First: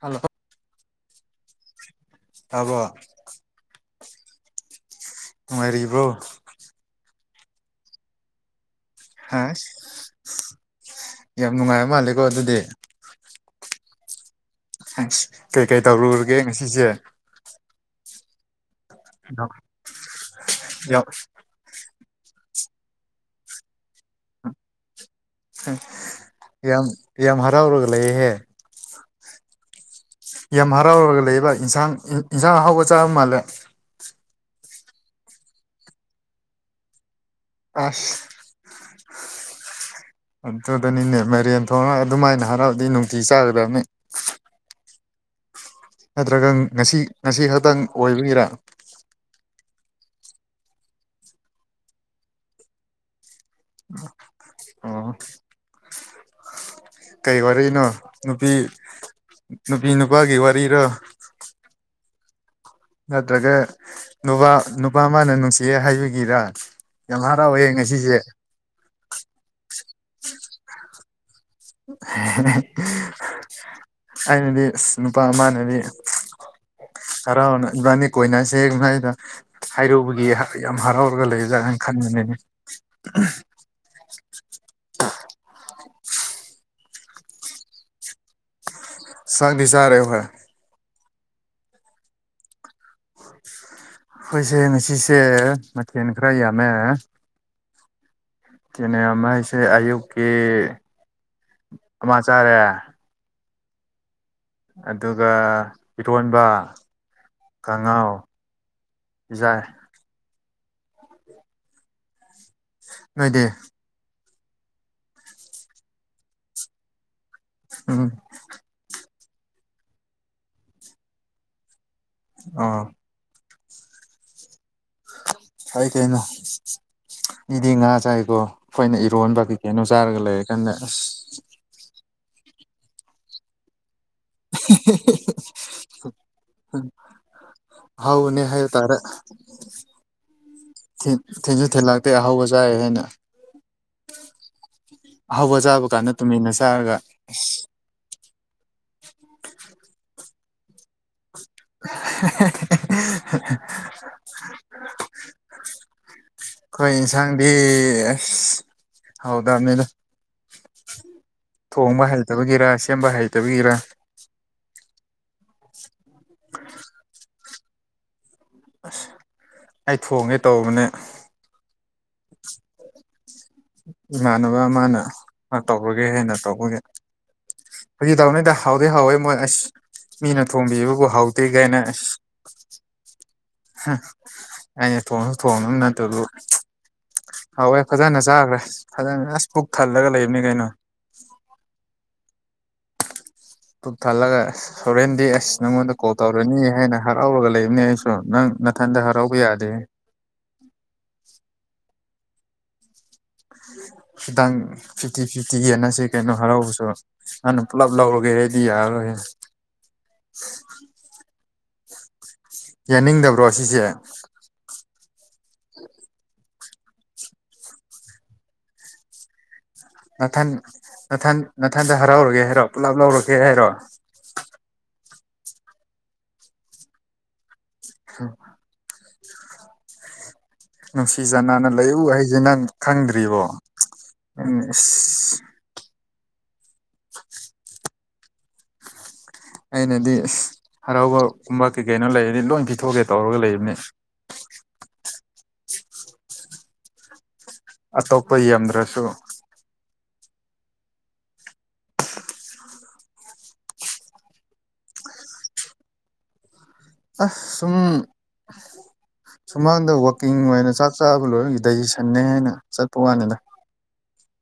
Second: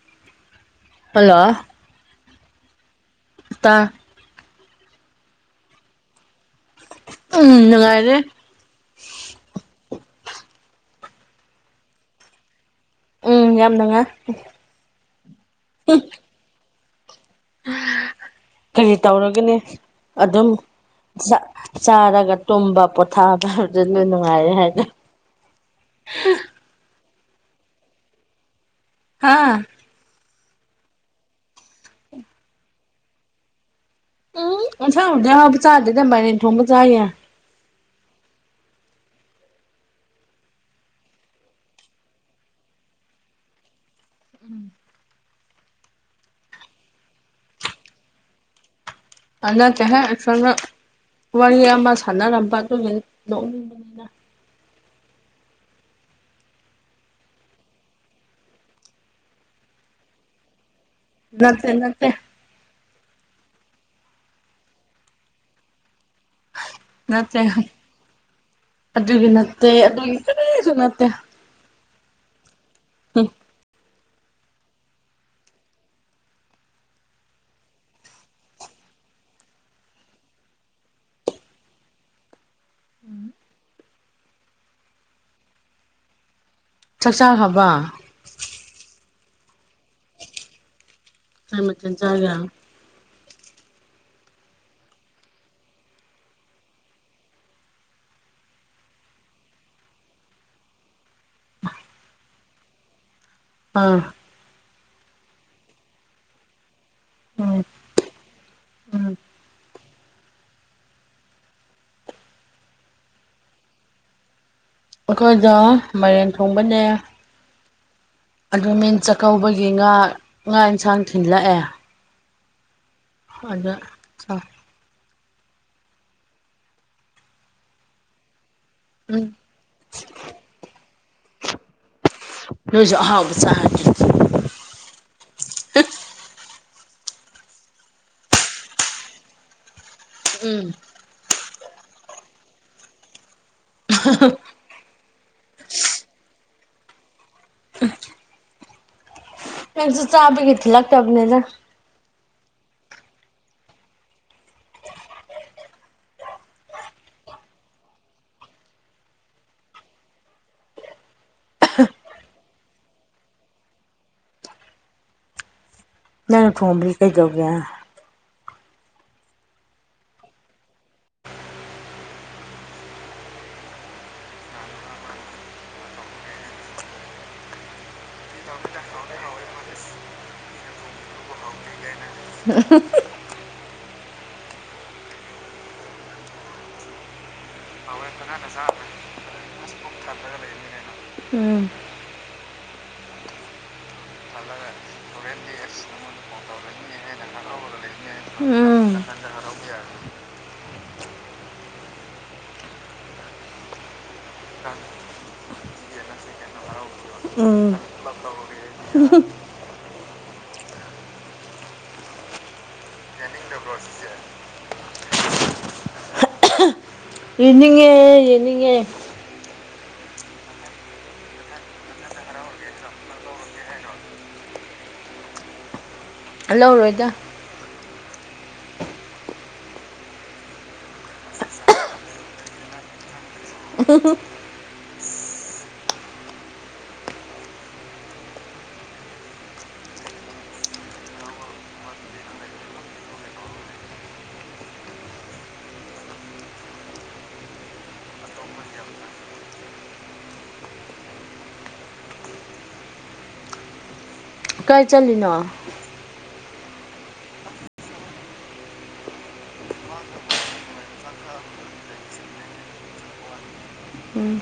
Hello hello ꯑꯕꯣ ꯇꯥ ꯃꯔꯤꯔꯤꯕ꯭ꯔꯣ ꯎꯝ ꯅꯨꯡꯉꯥꯏꯔꯦ ꯍꯥ ꯌꯥꯝ ꯅꯨꯡꯉꯥꯏ ꯃꯥꯜꯂꯦꯀꯣ ꯑꯗꯨꯗꯤ ꯎꯝ ꯌꯥꯝ ꯅꯨꯡꯉꯥꯏ ꯀꯩꯀꯩ ꯇꯧꯔꯨꯔꯒꯦ ꯉꯁꯤꯁꯦ ꯀꯔꯤ ꯇꯧꯔꯒꯅꯤ ꯑꯗꯨꯝ ꯌꯥꯝ ꯆꯥꯔꯒ ꯇꯨꯝꯕ ꯄꯣꯊꯥꯕ ꯍꯥꯏꯕꯗꯨ ꯂꯣꯏ ꯅꯨꯡꯉꯥꯏꯔ ꯍꯥꯏꯅ ꯌꯥꯝ ꯌꯥꯝ ꯍꯔꯥꯎꯔꯒ ꯂꯩꯌꯦꯍꯦ ꯍꯥꯥ ꯌꯥꯝ ꯍꯔꯥꯎꯔꯒ ꯂꯩꯕ ꯏꯟꯁꯥꯡ ꯏꯟꯁꯥꯡ ꯍꯥꯎꯕ ꯆꯥꯕ ꯃꯥꯜꯂꯦ ꯎꯝꯁ ꯍꯗꯕ ꯆꯥꯗꯗ ꯃꯥꯏ ꯊꯣꯡꯕ ꯆꯦ ꯑꯁ ꯑꯗꯨꯗꯅꯤꯅꯦ ꯃꯔꯦꯟ ꯊꯣꯡꯉ ꯑꯗꯨꯃꯥꯏꯅ ꯍꯔꯥꯎꯗꯤ ꯅꯨꯡꯇꯤ ꯆꯥꯒꯗꯕꯅꯤ ꯅꯠꯇ꯭ꯔꯒ ꯉꯁꯤ ꯉꯁꯤ ꯈꯛꯇꯪ ꯑꯣꯏꯕꯤꯒꯤꯔꯦ ꯑꯗꯨ ꯅꯠꯇꯦꯍꯦꯛ ꯑꯩꯣꯅ ꯋꯥꯔꯤ ꯑꯃ ꯁꯥꯟꯅꯔꯝꯕ ꯑꯗꯨꯒꯤ ꯅꯣꯛꯅꯤꯡꯕꯅꯤꯅ ꯑ ꯀꯩ ꯋꯥꯔꯤꯅꯣ ꯅꯨꯄꯤ ꯅꯨꯄꯤ ꯅꯨꯄꯥꯒꯤ ꯋꯥꯔꯤꯔꯣ ꯅꯠꯇꯦ ꯅꯠꯇꯦ ꯅꯠꯇ꯭ꯔꯒ ꯅꯨꯨꯕ ꯅꯨꯄꯥ ꯃꯥꯅꯦꯅꯨꯡ ꯏꯦ ꯍꯥꯏꯕꯒꯤꯔ ꯌꯥꯝ ꯅꯠꯇꯦ ꯍꯔꯥꯎꯋꯦ ꯉꯁꯤꯁꯦ ꯑꯗꯨꯒꯤ ꯅꯠꯇꯦ ꯑꯗꯨꯒꯤ ꯀꯔꯤꯁꯨ ꯅꯠꯇꯦ ꯑꯩꯅꯗꯤ ꯅꯨꯄꯥꯃꯅꯦꯗꯤ ꯈꯔꯥꯎ ꯏꯕꯥꯅꯤ ꯀꯣꯏꯅꯁꯦ ꯃꯥꯏꯗ ꯍꯥꯏꯔꯨꯕꯒꯤ ꯌꯥꯝ ꯍꯔꯥꯎꯔꯒ ꯂꯩꯖꯥ ꯍꯥꯏꯅ ꯈꯟꯕꯅꯤꯅꯦ ꯆꯥꯛꯆꯥꯥꯛ ꯍꯥꯕ ꯁꯛꯗꯤ ꯆꯥꯔꯣ ꯍꯥꯏꯣꯏ ꯥꯏ ꯃ ꯆꯖꯒꯦ ꯑꯩꯈꯣꯏꯁꯦ ꯉꯁꯤꯁꯦ ꯃꯊꯦꯜ ꯈꯔ ꯌꯥꯝꯃꯦ ꯀꯦꯅꯦꯃꯩꯁꯦ ꯑꯌꯨꯛꯀꯤ ꯑꯃ ꯆꯥꯔꯦ ꯑꯥ ꯑꯗꯨꯒ ꯏꯔꯣꯟꯕ ꯎꯝ ꯈꯉꯥꯎ ꯎꯝ ꯌꯥꯏ ꯅꯣꯏꯗ ꯑꯩꯈꯣꯏꯗ ꯃꯔꯦꯟ ꯊꯣꯡꯕꯅꯦ ꯎꯝ ꯑꯗꯨ ꯃꯤꯟ ꯆꯥꯛꯀꯧꯕꯒꯤ ꯉꯥ ꯉꯥ ꯑꯦꯟꯁꯥꯡ ꯊꯤꯟꯜꯂꯛꯑꯦ ꯑ ꯑꯗ ꯑꯥꯏꯇꯅꯣ ꯏꯗꯤ ꯉꯥ ꯆꯥꯏꯒꯣ ꯑꯩꯈꯣꯏꯅ ꯎꯝ ꯏꯔꯣꯟꯕ ꯀꯩ ꯀꯩꯅꯣ ꯆꯥꯔꯒ ꯂꯩꯔ ꯀꯥꯟꯗ ꯑꯁ ꯂꯁꯨ ꯑꯍꯥꯎꯕ ꯆ ꯍꯥꯎꯅꯦ ꯍꯥꯏ ꯇꯔꯦ ꯎꯝ ꯎꯝ ꯊꯤꯟꯁꯨ ꯊꯤꯟꯂꯛꯇꯦ ꯑꯍꯥꯎꯕ ꯆꯥ ꯍꯥꯏꯅ [unintelligible] ꯍꯧꯕ ꯆꯥꯕ ꯀꯥꯟꯗ ꯇꯨꯃꯤꯟꯅ ꯆꯥꯔꯒ ꯑ ꯑ ꯃꯁꯨ ꯆꯥꯕꯒꯤꯈꯤ ꯂꯥꯛ ꯇꯕꯅꯦꯅ [unintelligible] ꯑꯩꯈꯣꯏ ꯌꯦꯟꯁꯥꯡꯗꯤ ꯑꯁ ꯍꯧꯗꯕꯅꯤꯅ ꯊꯣꯡꯕ ꯍꯩꯇꯕꯒꯤꯔ ꯁꯦꯝꯕ ꯍꯩꯇꯕꯒꯤꯔ ꯎ ꯅꯪꯅ ꯊꯣꯡꯝꯕꯕꯤ ꯀꯩꯗꯧꯒꯦ ꯑꯁ ꯑꯩ ꯊꯣꯡꯉꯦ ꯇꯧꯕꯅꯦ ꯏꯃꯥꯟꯅꯕ ꯑꯃꯅ ꯇꯧꯔꯒꯦ ꯍꯦꯟꯅ ꯇꯧꯕꯒꯦ ꯍꯧꯖꯤꯛ ꯇꯥꯎꯅꯤꯗ ꯍꯥꯎꯗꯤꯦ ꯍꯥꯎꯋꯦ ꯃꯣꯏ ꯑꯁ ꯃꯤꯅ ꯊꯣꯡꯕꯤꯕꯕꯨ ꯍꯥꯎꯗꯦ ꯀꯥꯏꯅ ꯑꯁ ꯎꯝ ꯑꯩꯅ ꯊꯣꯡꯁꯨ ꯊꯣꯡꯅꯕ ꯅꯠꯇꯕꯗ ꯍꯋꯦ ꯐꯖꯅ ꯆꯥꯈ꯭ꯔꯦ ꯐꯖꯅ ꯑꯖꯁ ꯄꯨꯛ ꯊꯜꯂꯒ ꯂꯩꯕꯅꯤ ꯀꯩꯅꯣ ꯎꯝ ꯇꯨꯞ ꯊꯜꯂꯒ ꯍꯣꯔꯦꯟꯗꯤ ꯑꯁ ꯅꯪꯉꯣꯟꯗ ꯀꯣꯜ ꯇꯧꯔꯅꯤ ꯍꯥꯏꯅ ꯍꯔꯥꯎꯔꯒ ꯂꯩꯕꯅꯦ ꯑꯩꯁꯨ ꯅꯪ ꯅꯊꯟꯗ ꯍꯔꯥꯎꯕ ꯌꯥꯗꯦ ꯈꯤꯇꯪ ꯐꯤꯐꯇꯤ ꯐꯤꯐꯇꯤꯒꯤ ꯌꯦꯟꯅꯁꯦ ꯀꯩꯅꯣ ꯍꯔꯥꯎꯕꯁꯨ ꯅꯪꯅ ꯎꯝ ꯎꯝ ꯄꯨꯂꯞ ꯂꯧꯔꯒꯦꯗꯤ ꯌꯥꯔꯔꯣꯏꯍꯦ ꯌꯦꯡꯅꯤꯡꯗꯕ꯭ꯔꯣ ꯁꯤꯁꯦ ꯌꯦꯅꯤꯡꯉꯦ ꯌꯦꯅꯤꯡꯉꯦ ꯅꯊꯟ ꯅꯊꯟ ꯅꯊꯟꯗ ꯍꯔꯥꯎꯔꯒꯦ ꯍꯥꯏꯔꯣ ꯄꯨꯂꯞ ꯂꯧꯔꯒꯦ ꯍꯥꯏꯔꯣ ꯂꯧꯔꯣꯏꯗ ꯈꯔꯕ ꯅꯨꯡꯁꯤ ꯆꯥꯟꯅꯅ ꯂꯩꯌꯨ ꯍꯥꯏꯁꯦ ꯅꯪ ꯈꯪꯗ꯭ꯔꯤꯕꯣ ꯎꯝ ꯍꯝ ꯍ ꯏꯁ [inaudible] ꯑꯩꯅꯗꯤ ꯏꯁ ꯍꯔꯥꯎꯕꯒꯨꯝꯕ ꯀꯩ ꯀꯩꯅꯣ ꯂꯩꯔꯗꯤ ꯂꯣꯏ ꯄꯤꯊꯣꯛꯀꯦ ꯇꯧꯔꯒ ꯂꯩꯕꯅꯦ ꯑꯇꯣꯞꯄ ꯌꯦꯟꯗ꯭ꯔꯁꯨ ꯀꯥꯏ ꯆꯠꯂꯤꯅꯣ ꯑꯁ ꯁꯨꯝ ꯁꯨꯃꯥꯡꯗ ꯋꯥꯛꯀꯤꯡ ꯑꯣꯏꯅ ꯆꯥꯛ ꯆꯥꯕ ꯂꯣꯏꯔ ꯗꯥꯏꯖꯦꯁꯟꯅꯦ ꯍꯥꯏꯅ ꯆꯠꯄ ꯋꯥꯅꯤꯗꯥ ꯎꯝ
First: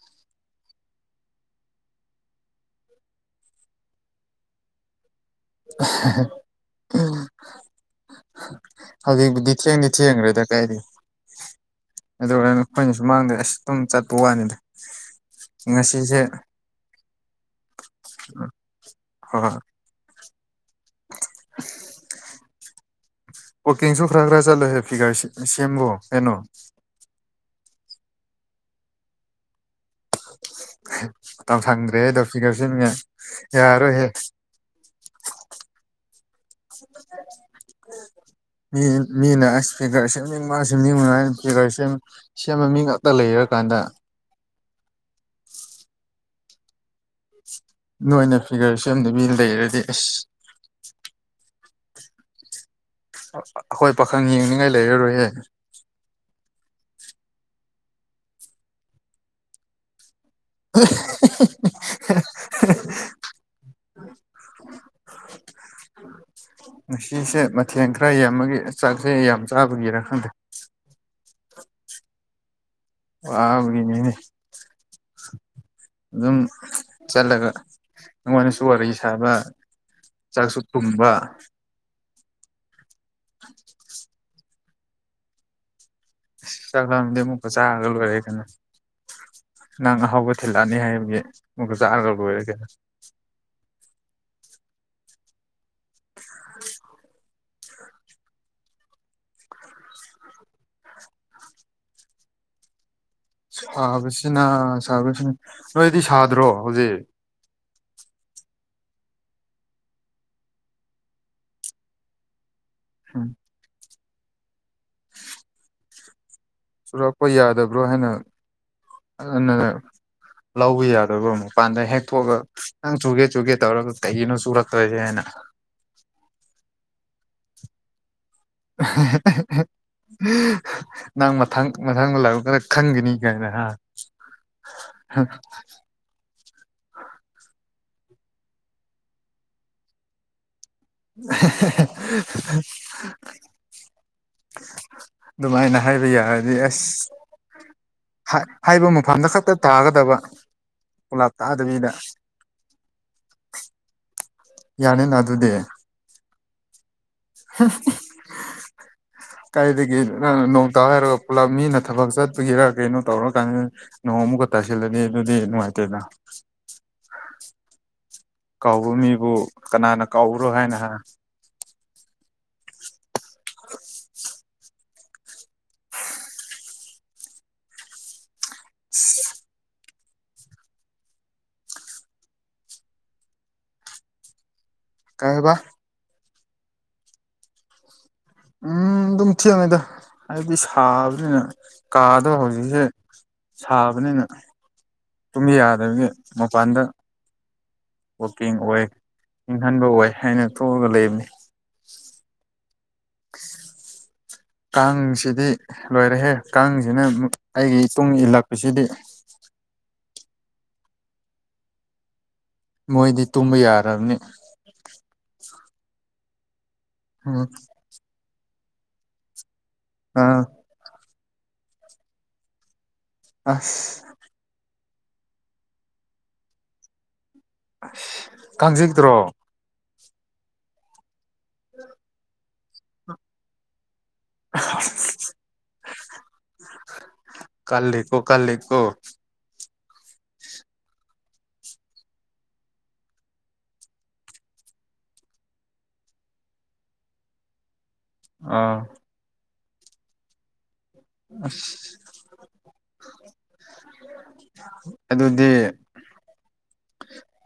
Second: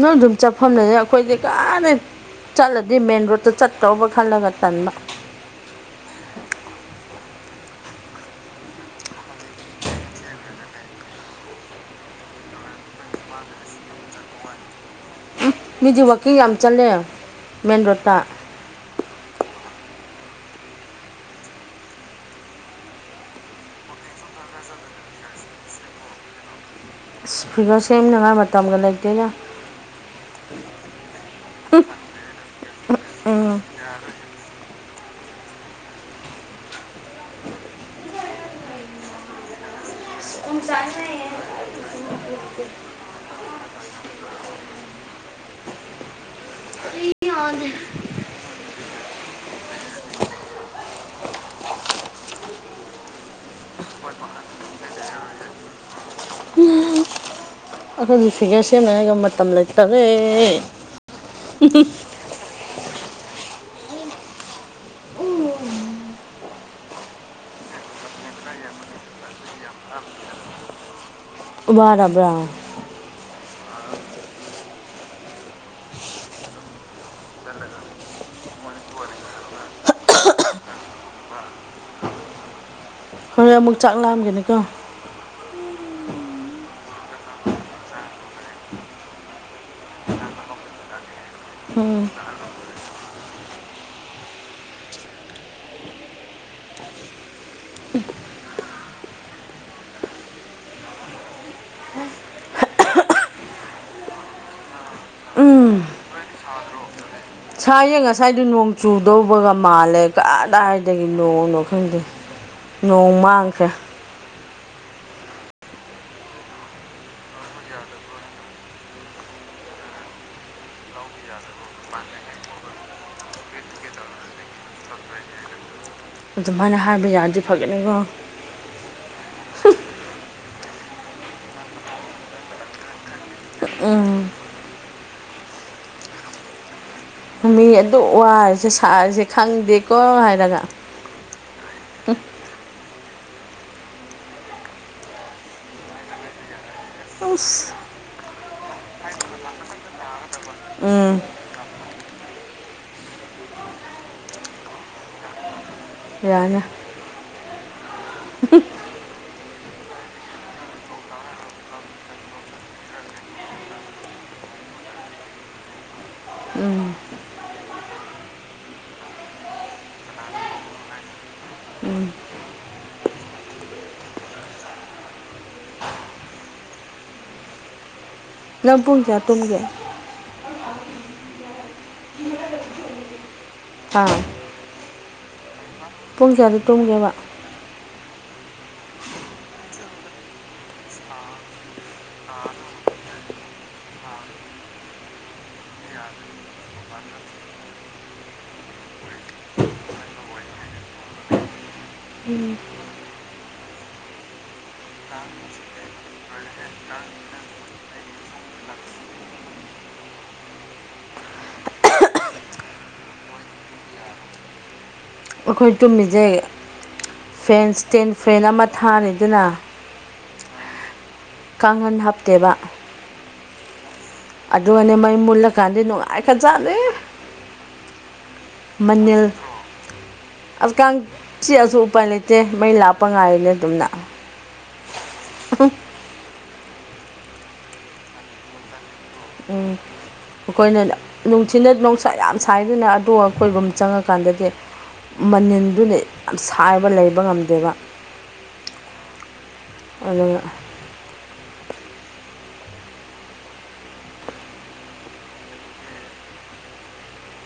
ꯅꯣꯏ ꯗꯨꯝ ꯆꯠꯐꯝ ꯂꯩꯌꯦ ꯑꯩꯈꯣꯏꯗꯤ ꯀꯥꯏꯗꯩꯩ ꯆꯠꯂꯗꯤ ꯃꯦꯟꯔꯣꯠꯇ ꯆꯠꯇꯧꯕ ꯈꯜꯂꯒ ꯇꯟꯕ ꯑꯍꯍ [unintelligible] ꯎꯝ ꯍ ꯍꯌꯦꯡ ꯕꯨꯗꯤ ꯊꯦꯡꯗꯤ ꯊꯦꯡꯒꯔ꯭ꯦꯗ ꯀꯥꯏꯗꯩꯅꯣ ꯀꯩꯗꯧꯋꯦ ꯍꯥꯏꯅꯣ ꯑꯩꯈꯣꯏꯅ ꯁꯨꯃꯥꯡꯗ ꯑꯁ ꯇꯨꯝ ꯆꯠꯄ ꯋꯥꯏꯅꯗ꯫ ꯃꯤꯗꯤ ꯋꯥꯛꯀꯤꯡ ꯌꯥꯝ ꯆꯠꯂꯦ ꯃꯦꯟ ꯔꯣꯠꯇ꯫ ꯍꯣꯏ꯫ ꯑꯁ꯫ ꯋꯥꯀꯤꯡꯁꯨ ꯈꯔ ꯈꯔ ꯆꯠꯂ ꯍꯦ ꯐꯤꯒꯔ ꯁꯦꯝꯃꯣ ꯀꯩꯅꯣ꯫ ꯐꯤꯒꯔ ꯁꯦꯝꯅꯕ ꯃꯇꯝꯒ ꯂꯩꯇꯦꯗ꯫ ꯃꯇꯝ ꯁꯪꯗ꯭ꯔꯦꯍꯦꯗꯣ ꯐꯤꯒꯔ ꯁꯦꯝꯅꯤꯡꯉꯥꯏ ꯎꯝ ꯌꯥꯔꯔꯣꯏꯍꯦ꯫ [unintelligible] [inaudible] ꯃꯤ ꯃꯤꯅ ꯑꯁ ꯐꯤꯒꯔ ꯁꯦꯝꯅꯤꯡꯕꯅ ꯁꯦꯝꯅꯤꯡꯕꯅ ꯑꯩ ꯐꯤꯒꯔ ꯁꯦꯝ ꯁꯦꯝꯕ ꯃꯤ ꯉꯥꯛꯇ ꯂꯩꯔꯀꯥꯟꯗ꯫ ꯅꯣꯏꯅ ꯐꯤꯒꯔ ꯁꯦꯝꯗꯕꯤ ꯂꯩꯔꯗꯤ ꯑꯁ꯫ ꯑꯈꯣꯏ ꯄꯥꯈꯪ ꯌꯦꯡꯅꯤꯡꯉꯥꯏ ꯂꯩꯔꯔꯣꯏ ꯍꯦ꯫ ꯑꯩꯈꯣꯏꯅꯤ ꯐꯤꯒꯔ ꯁꯦꯝꯅꯤꯡꯉꯥꯏꯒ ꯃꯇꯝ ꯂꯩꯇꯔꯦ꯫ [unintelligible] [inaudible] ꯉꯁꯤꯁꯦ ꯃꯊꯦꯟ ꯈꯔ ꯌꯥꯝꯕꯒꯤ ꯆꯥꯛꯁꯦ ꯌꯥꯝ ꯆꯥꯕꯒꯤꯔ ꯈꯪꯗꯦ꯫ ꯋꯥꯔꯕ꯭ꯔꯥ꯫ ꯋꯥꯕꯒꯤꯅꯤꯅꯦ꯫ ꯑꯗꯨꯝ ꯆꯠꯂꯒ ꯅꯨꯡꯉꯥꯏꯅꯁꯨ ꯋꯥꯔꯤ ꯁꯥꯕ꫰꫰ ꯆꯥꯛꯁꯨ ꯇꯨꯝꯕ꯫ ꯍꯣꯔꯦꯟ ꯑꯃꯨꯛ ꯆꯥꯛ ꯂꯥꯝꯒꯦꯔꯀꯣ꯫ ꯆꯥꯛ ꯂꯥꯝꯃꯗꯤ ꯑꯃꯨꯛꯀ ꯆꯥꯔꯒ ꯂꯣꯏꯔꯦ ꯀꯩꯅꯣ꯫ ꯅꯪ ꯑꯍꯥꯎꯕ ꯊꯤꯜꯂꯛꯑꯅꯤ ꯍꯥꯏꯕꯒꯤ ꯑꯃꯨꯛꯀ ꯎꯝ ꯆꯥꯔꯒ ꯂꯣꯏꯔꯦ ꯀꯩꯅꯣ꯫ [unintelligible] ꯁꯥꯕꯁꯤꯅ ꯁꯥꯕꯁꯤꯅ ꯎꯝ ꯅꯣꯏꯗꯤ ꯁꯥꯗ꯭ꯔꯣ ꯍꯧꯖꯤꯛ꯫ ꯁꯥꯏꯌꯦ ꯉꯁꯥꯏꯗꯨ ꯅꯣꯡ ꯆꯨꯗꯧꯕꯒ ꯃꯥꯜꯂꯦ ꯀꯗꯥꯏꯗꯒꯤ ꯅꯣꯡꯅꯣ ꯈꯪꯗꯦ꯫ ꯅꯣꯡ ꯃꯥꯡꯈ꯭ꯔꯦ꯫ ꯆꯨꯔꯛꯄ ꯌꯥꯗꯕ꯭ꯔꯣ ꯍꯥꯏꯅ ꯑꯗꯨꯅ ꯂꯧꯕ ꯌꯥꯗꯕ꯭ꯔꯣ ꯃꯄꯥꯟꯗ ꯍꯦꯛꯊꯣꯛꯑꯒ ꯅꯪ ꯆꯨꯒꯦ ꯆꯨꯒꯦ ꯇꯧꯔꯒ ꯀꯩꯒꯤꯅꯣ ꯆꯨꯔꯛꯇ꯭ꯔꯗꯤ ꯍꯥꯏꯅ꯫ ꯑꯗꯨꯃꯥꯏꯅ ꯍꯥꯏꯕ ꯌꯥꯔꯗꯤ ꯐꯒꯅꯤꯒꯣ꯫ [unintelligible] ꯅꯪ ꯃꯊꯪ ꯃꯊꯪꯒ ꯂꯥꯏꯕꯛꯅ ꯈꯪꯒꯅꯤ ꯀꯥꯏꯅ ꯍꯥ꯫ ꯎꯝ꯫ [unintelligible] ꯃꯤ ꯑꯗꯨꯛ ꯋꯥꯔꯤꯁ‌ꯦ ꯁꯥꯔꯤꯁꯦ ꯈꯪꯗꯦꯀꯣ ꯍꯥꯏꯔꯒ꯫ [unintelligible] ꯑꯗꯨꯃꯥꯏꯅ ꯍꯥꯏꯕ ꯌꯥꯔꯗꯤ ꯑꯁ꯫ ꯑꯁ ꯍꯥ ꯍꯥꯏꯕ ꯃꯐꯝꯗ ꯈꯠꯇ ꯇꯥꯒꯗꯕ ꯎꯝ ꯄꯨꯂꯞ ꯇꯥꯗꯕꯤꯗ꯫ ꯌꯥꯅꯤꯅ ꯑꯗꯨꯗꯤ꯫ ꯌꯥꯏꯅꯦ꯫ [unintelligible] [unintelligible] ꯀꯥꯏꯗꯒꯤ ꯅꯪ ꯅꯣꯡ ꯇꯥꯎ ꯍꯥꯏꯔꯒ ꯄꯨꯂꯞ ꯃꯤꯅ ꯊꯕꯛ ꯆꯠꯄꯒꯤꯔꯥ ꯀꯩꯅꯣ ꯇꯧꯔ ꯀꯥꯟꯗ ꯅꯣꯡ‌‌ ꯑꯃꯨꯛꯀ ꯇꯥꯁꯤꯜꯂꯗꯤ ꯑꯗꯨꯗꯤ ꯅꯨꯡꯉꯥꯏꯇꯦꯗ꯫ ꯎꯝ꯫ ꯀꯥꯎꯕ ꯃꯤꯕꯨ ꯀꯅꯥꯅ ꯀꯥꯎꯕꯔꯣ ꯍꯥꯏꯅ ꯍꯥ꯫ ꯎꯝ꯫ [unintelligible] ꯅꯪ ꯄꯨꯡ ꯀꯌꯥ ꯇꯨꯝꯒꯦ꯫ ꯍꯥ꯫ ꯀꯩꯍꯥꯏꯕ ꯄꯨꯡ ꯀꯌꯥꯗ ꯇꯨꯝꯒꯦꯕ ꯎꯝ ꯑꯗꯨꯝ ꯊꯦꯡꯉꯤꯗ ꯍꯥꯏꯕꯗꯤ ꯁꯥꯕꯅꯤꯅ ꯀꯥꯗꯣ ꯍꯧꯖꯤꯛꯁꯦ ꯁꯥꯕꯅꯤꯅ ꯇꯨꯝꯕ ꯌꯥꯗꯕꯒꯤ ꯃꯄꯥꯟꯗ ꯋꯥꯛꯀꯤꯡ ꯑꯣꯏ ꯏꯪꯍꯟꯕ ꯑꯣꯏ ꯍꯥꯏꯅ ꯊꯣꯛꯑꯒ ꯂꯩꯕꯅꯦ ꯎꯝ [inaudible] ꯀꯥꯡꯁꯤꯗꯤ ꯂꯣꯏꯔꯦꯍꯦ ꯀꯥꯡꯁꯤꯅ ꯑꯩꯒꯤ ꯏꯇꯨꯡ ꯏꯜꯂꯛꯄꯁꯤꯗꯤ ꯃꯣꯏꯗꯤ ꯇꯨꯝꯕ ꯌꯥꯔꯝꯅꯤ ꯑꯩꯈꯣꯏ ꯇꯨꯝꯃꯤꯖꯦ ꯎꯝ ꯐꯦꯟꯁ ꯏꯁꯇꯦꯟ ꯐꯦꯟ ꯑꯃ ꯊꯥꯔꯦ ꯗꯅ ꯑꯥ ꯀꯥꯡꯍꯟ ꯍꯥꯞꯇꯦꯕ ꯑꯁ ꯑꯗꯨꯒꯅꯦ ꯃꯩ ꯃꯨꯠꯂꯀꯥꯟꯗꯤ ꯅꯨꯡꯉꯥꯏꯈ꯭ꯔꯖꯥꯠꯅꯤ [unintelligible] ꯃꯅꯤꯜ ꯑꯁ ꯀꯥꯡ ꯆꯤꯛꯑꯁꯨ ꯎꯄꯥꯏ ꯂꯩꯇꯦ ꯃꯩ ꯂꯥꯞꯄ ꯉꯥꯏꯔꯤꯅꯦ ꯑꯗꯨꯝꯅ ꯀꯜꯂꯤꯀꯣ ꯀꯜꯂꯤꯀꯣ ꯎꯝ ꯑꯩꯈꯣꯏꯅ ꯅꯨꯡꯊꯤꯟꯗ ꯅꯨꯡꯁꯥ ꯌꯥꯝ ꯁꯥꯏꯗꯅ ꯑꯗꯣ ꯑꯩꯈꯣꯏ ꯔꯨꯝ ꯆꯪꯉꯀꯥꯟꯗꯗꯤ ꯃꯅꯤꯟꯗꯨꯅꯦ ꯌꯥꯝ ꯁꯥꯏꯕ ꯂꯩꯕ ꯉꯝꯗꯦꯕ ꯑꯥ ꯑꯗꯨꯅ ꯑꯁ ꯑꯗꯨꯗꯤ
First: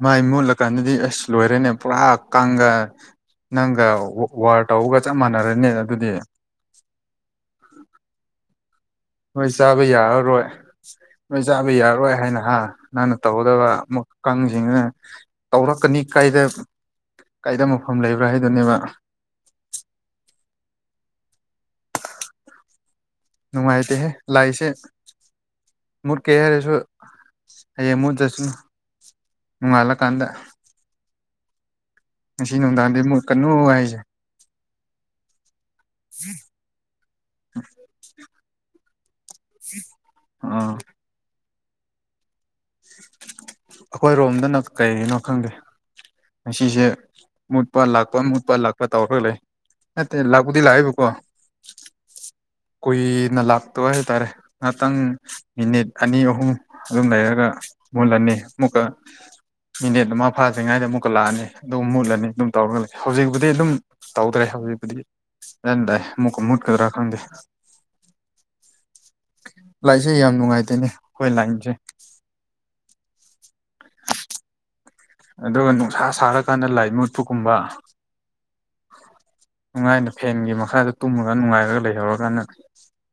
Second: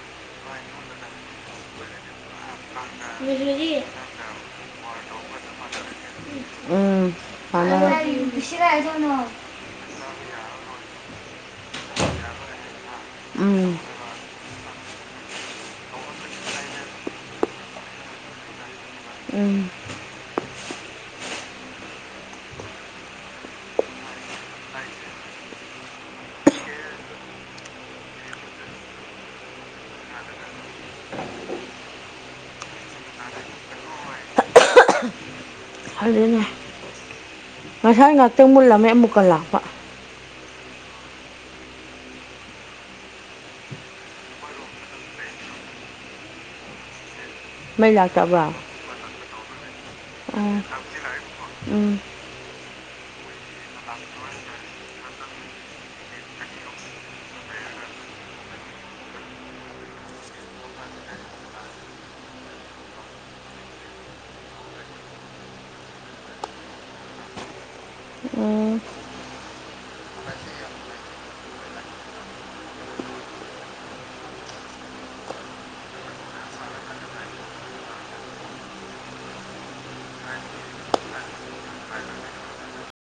ꯃꯩ ꯃꯨꯠꯂꯀꯥꯟꯗꯗꯤ ꯑꯁ ꯂꯣꯏꯔꯦꯅꯦ ꯄꯨꯔꯥ ꯀꯥꯡꯗ ꯅꯪꯒ ꯋꯥꯔ ꯇꯧꯕꯒ ꯆꯞ ꯃꯥꯟꯅꯔꯅꯤ ꯑꯗꯨꯗꯤ ꯎꯝ ꯐ ꯍꯣꯏ ꯆꯥꯕ ꯌꯥꯔꯔꯣꯏ ꯅꯣꯏ ꯆꯥꯕ ꯌꯥꯔꯔꯣꯏ ꯍꯥꯏꯅ ꯍꯥ ꯅꯪꯅ ꯇꯧꯒꯗꯕ ꯎꯝ ꯀꯥꯡꯁꯤꯡꯁꯤꯅ ꯇꯧꯔꯛꯀꯅꯤ ꯀꯥꯏꯗ ꯀꯥꯏꯗ ꯃꯐꯝ ꯂꯩꯕ꯭ꯔꯥ ꯍꯥꯏꯗꯨꯣꯏꯅꯦꯕ ꯎꯝ ꯅꯨꯡꯉꯥꯏꯇꯦꯍꯦ ꯂꯥꯏꯁꯦ ꯃꯨꯠꯀꯦ ꯍꯥꯏꯔꯁꯨ ꯍꯌꯦꯡ ꯃꯨꯠꯇ ꯆꯁꯨ ꯅꯣꯡꯉꯥꯜꯂꯀꯥꯟꯗ ꯉꯁꯤ ꯅꯨꯡꯗꯥꯡꯗꯤꯨꯛ ꯀꯟꯅꯣ ꯍꯥꯏꯁꯦ ꯑꯗꯨꯅ ꯉꯁꯥꯏ ꯉꯍꯥꯛꯇꯪ ꯃꯨꯜꯂꯝꯃꯦ ꯑꯃꯨꯛꯀꯜꯂꯥꯑꯣ [unintelligible] ꯑꯩꯈꯣꯏꯔꯣꯝꯗꯅ ꯀꯔꯤꯅꯣ ꯈꯪꯗꯦ ꯉꯁꯤꯁꯦ ꯃꯨꯠꯄ ꯃꯩ ꯂꯥꯛꯄ ꯂꯥꯛꯇꯕ꯭ꯔꯥ ꯃꯨꯠꯄ ꯂꯥꯛꯄ ꯇꯧꯔꯒ ꯂꯩ ꯅꯠꯇꯦ ꯎꯝ ꯂꯥꯛꯄꯨꯗꯤ ꯂꯥꯛꯑꯏꯕꯀꯣ ꯎꯝ ꯀꯨꯏꯅ ꯂꯥꯛꯇꯣꯏ ꯍꯥꯏꯇꯥꯔꯦ ꯉꯍꯥꯛꯇꯪ ꯃꯤꯅꯤꯠ ꯑꯅꯤ ꯑꯍꯨꯝ ꯑꯗꯨꯝ ꯂꯩꯔꯒ ꯃꯨꯜꯂꯅꯤ ꯑꯃꯨꯛꯀ ꯃꯤꯅꯦꯠ ꯑꯃ ꯐꯥꯗ꯭ꯔꯤꯉꯩꯗ ꯑꯃꯨꯛꯀ ꯂꯥꯛꯑꯅꯤ ꯑꯗꯨꯝ ꯃꯨꯠꯂꯅꯤ ꯑꯗꯨꯝ ꯇꯧꯔꯒ ꯂꯩ ꯍꯧꯖꯤꯛꯄꯨꯗꯤ ꯑꯗꯨꯝ ꯇꯧꯗ꯭ꯔꯦ ꯍꯧꯖꯤꯛꯄꯗꯤ ꯑꯗꯨꯟꯗꯥꯏ ꯑꯃꯨꯛꯀ ꯃꯨꯠꯀꯗ꯭ꯔꯥ ꯈꯪꯗꯦ [unintelligible] ꯂꯥꯏꯛꯁꯦ ꯌꯥꯝ ꯅꯨꯡꯉꯥꯏꯇꯦꯅꯦ ꯑꯩꯈꯣꯏ ꯂꯥꯏꯟꯁꯦ ꯑꯗꯨꯒ ꯅꯨꯡꯁꯥ ꯁꯥꯔꯀꯥꯟꯗ ꯂꯥꯏ ꯃꯨꯠꯄꯒꯨꯝꯕ ꯅꯨꯡꯉꯥꯏꯅ ꯐꯦꯟꯒꯤ ꯃꯈꯥꯗ ꯇꯨꯝꯃꯒ ꯅꯨꯡꯉꯥꯏꯔꯒ ꯂꯩꯍꯧꯔꯀꯥꯟꯗ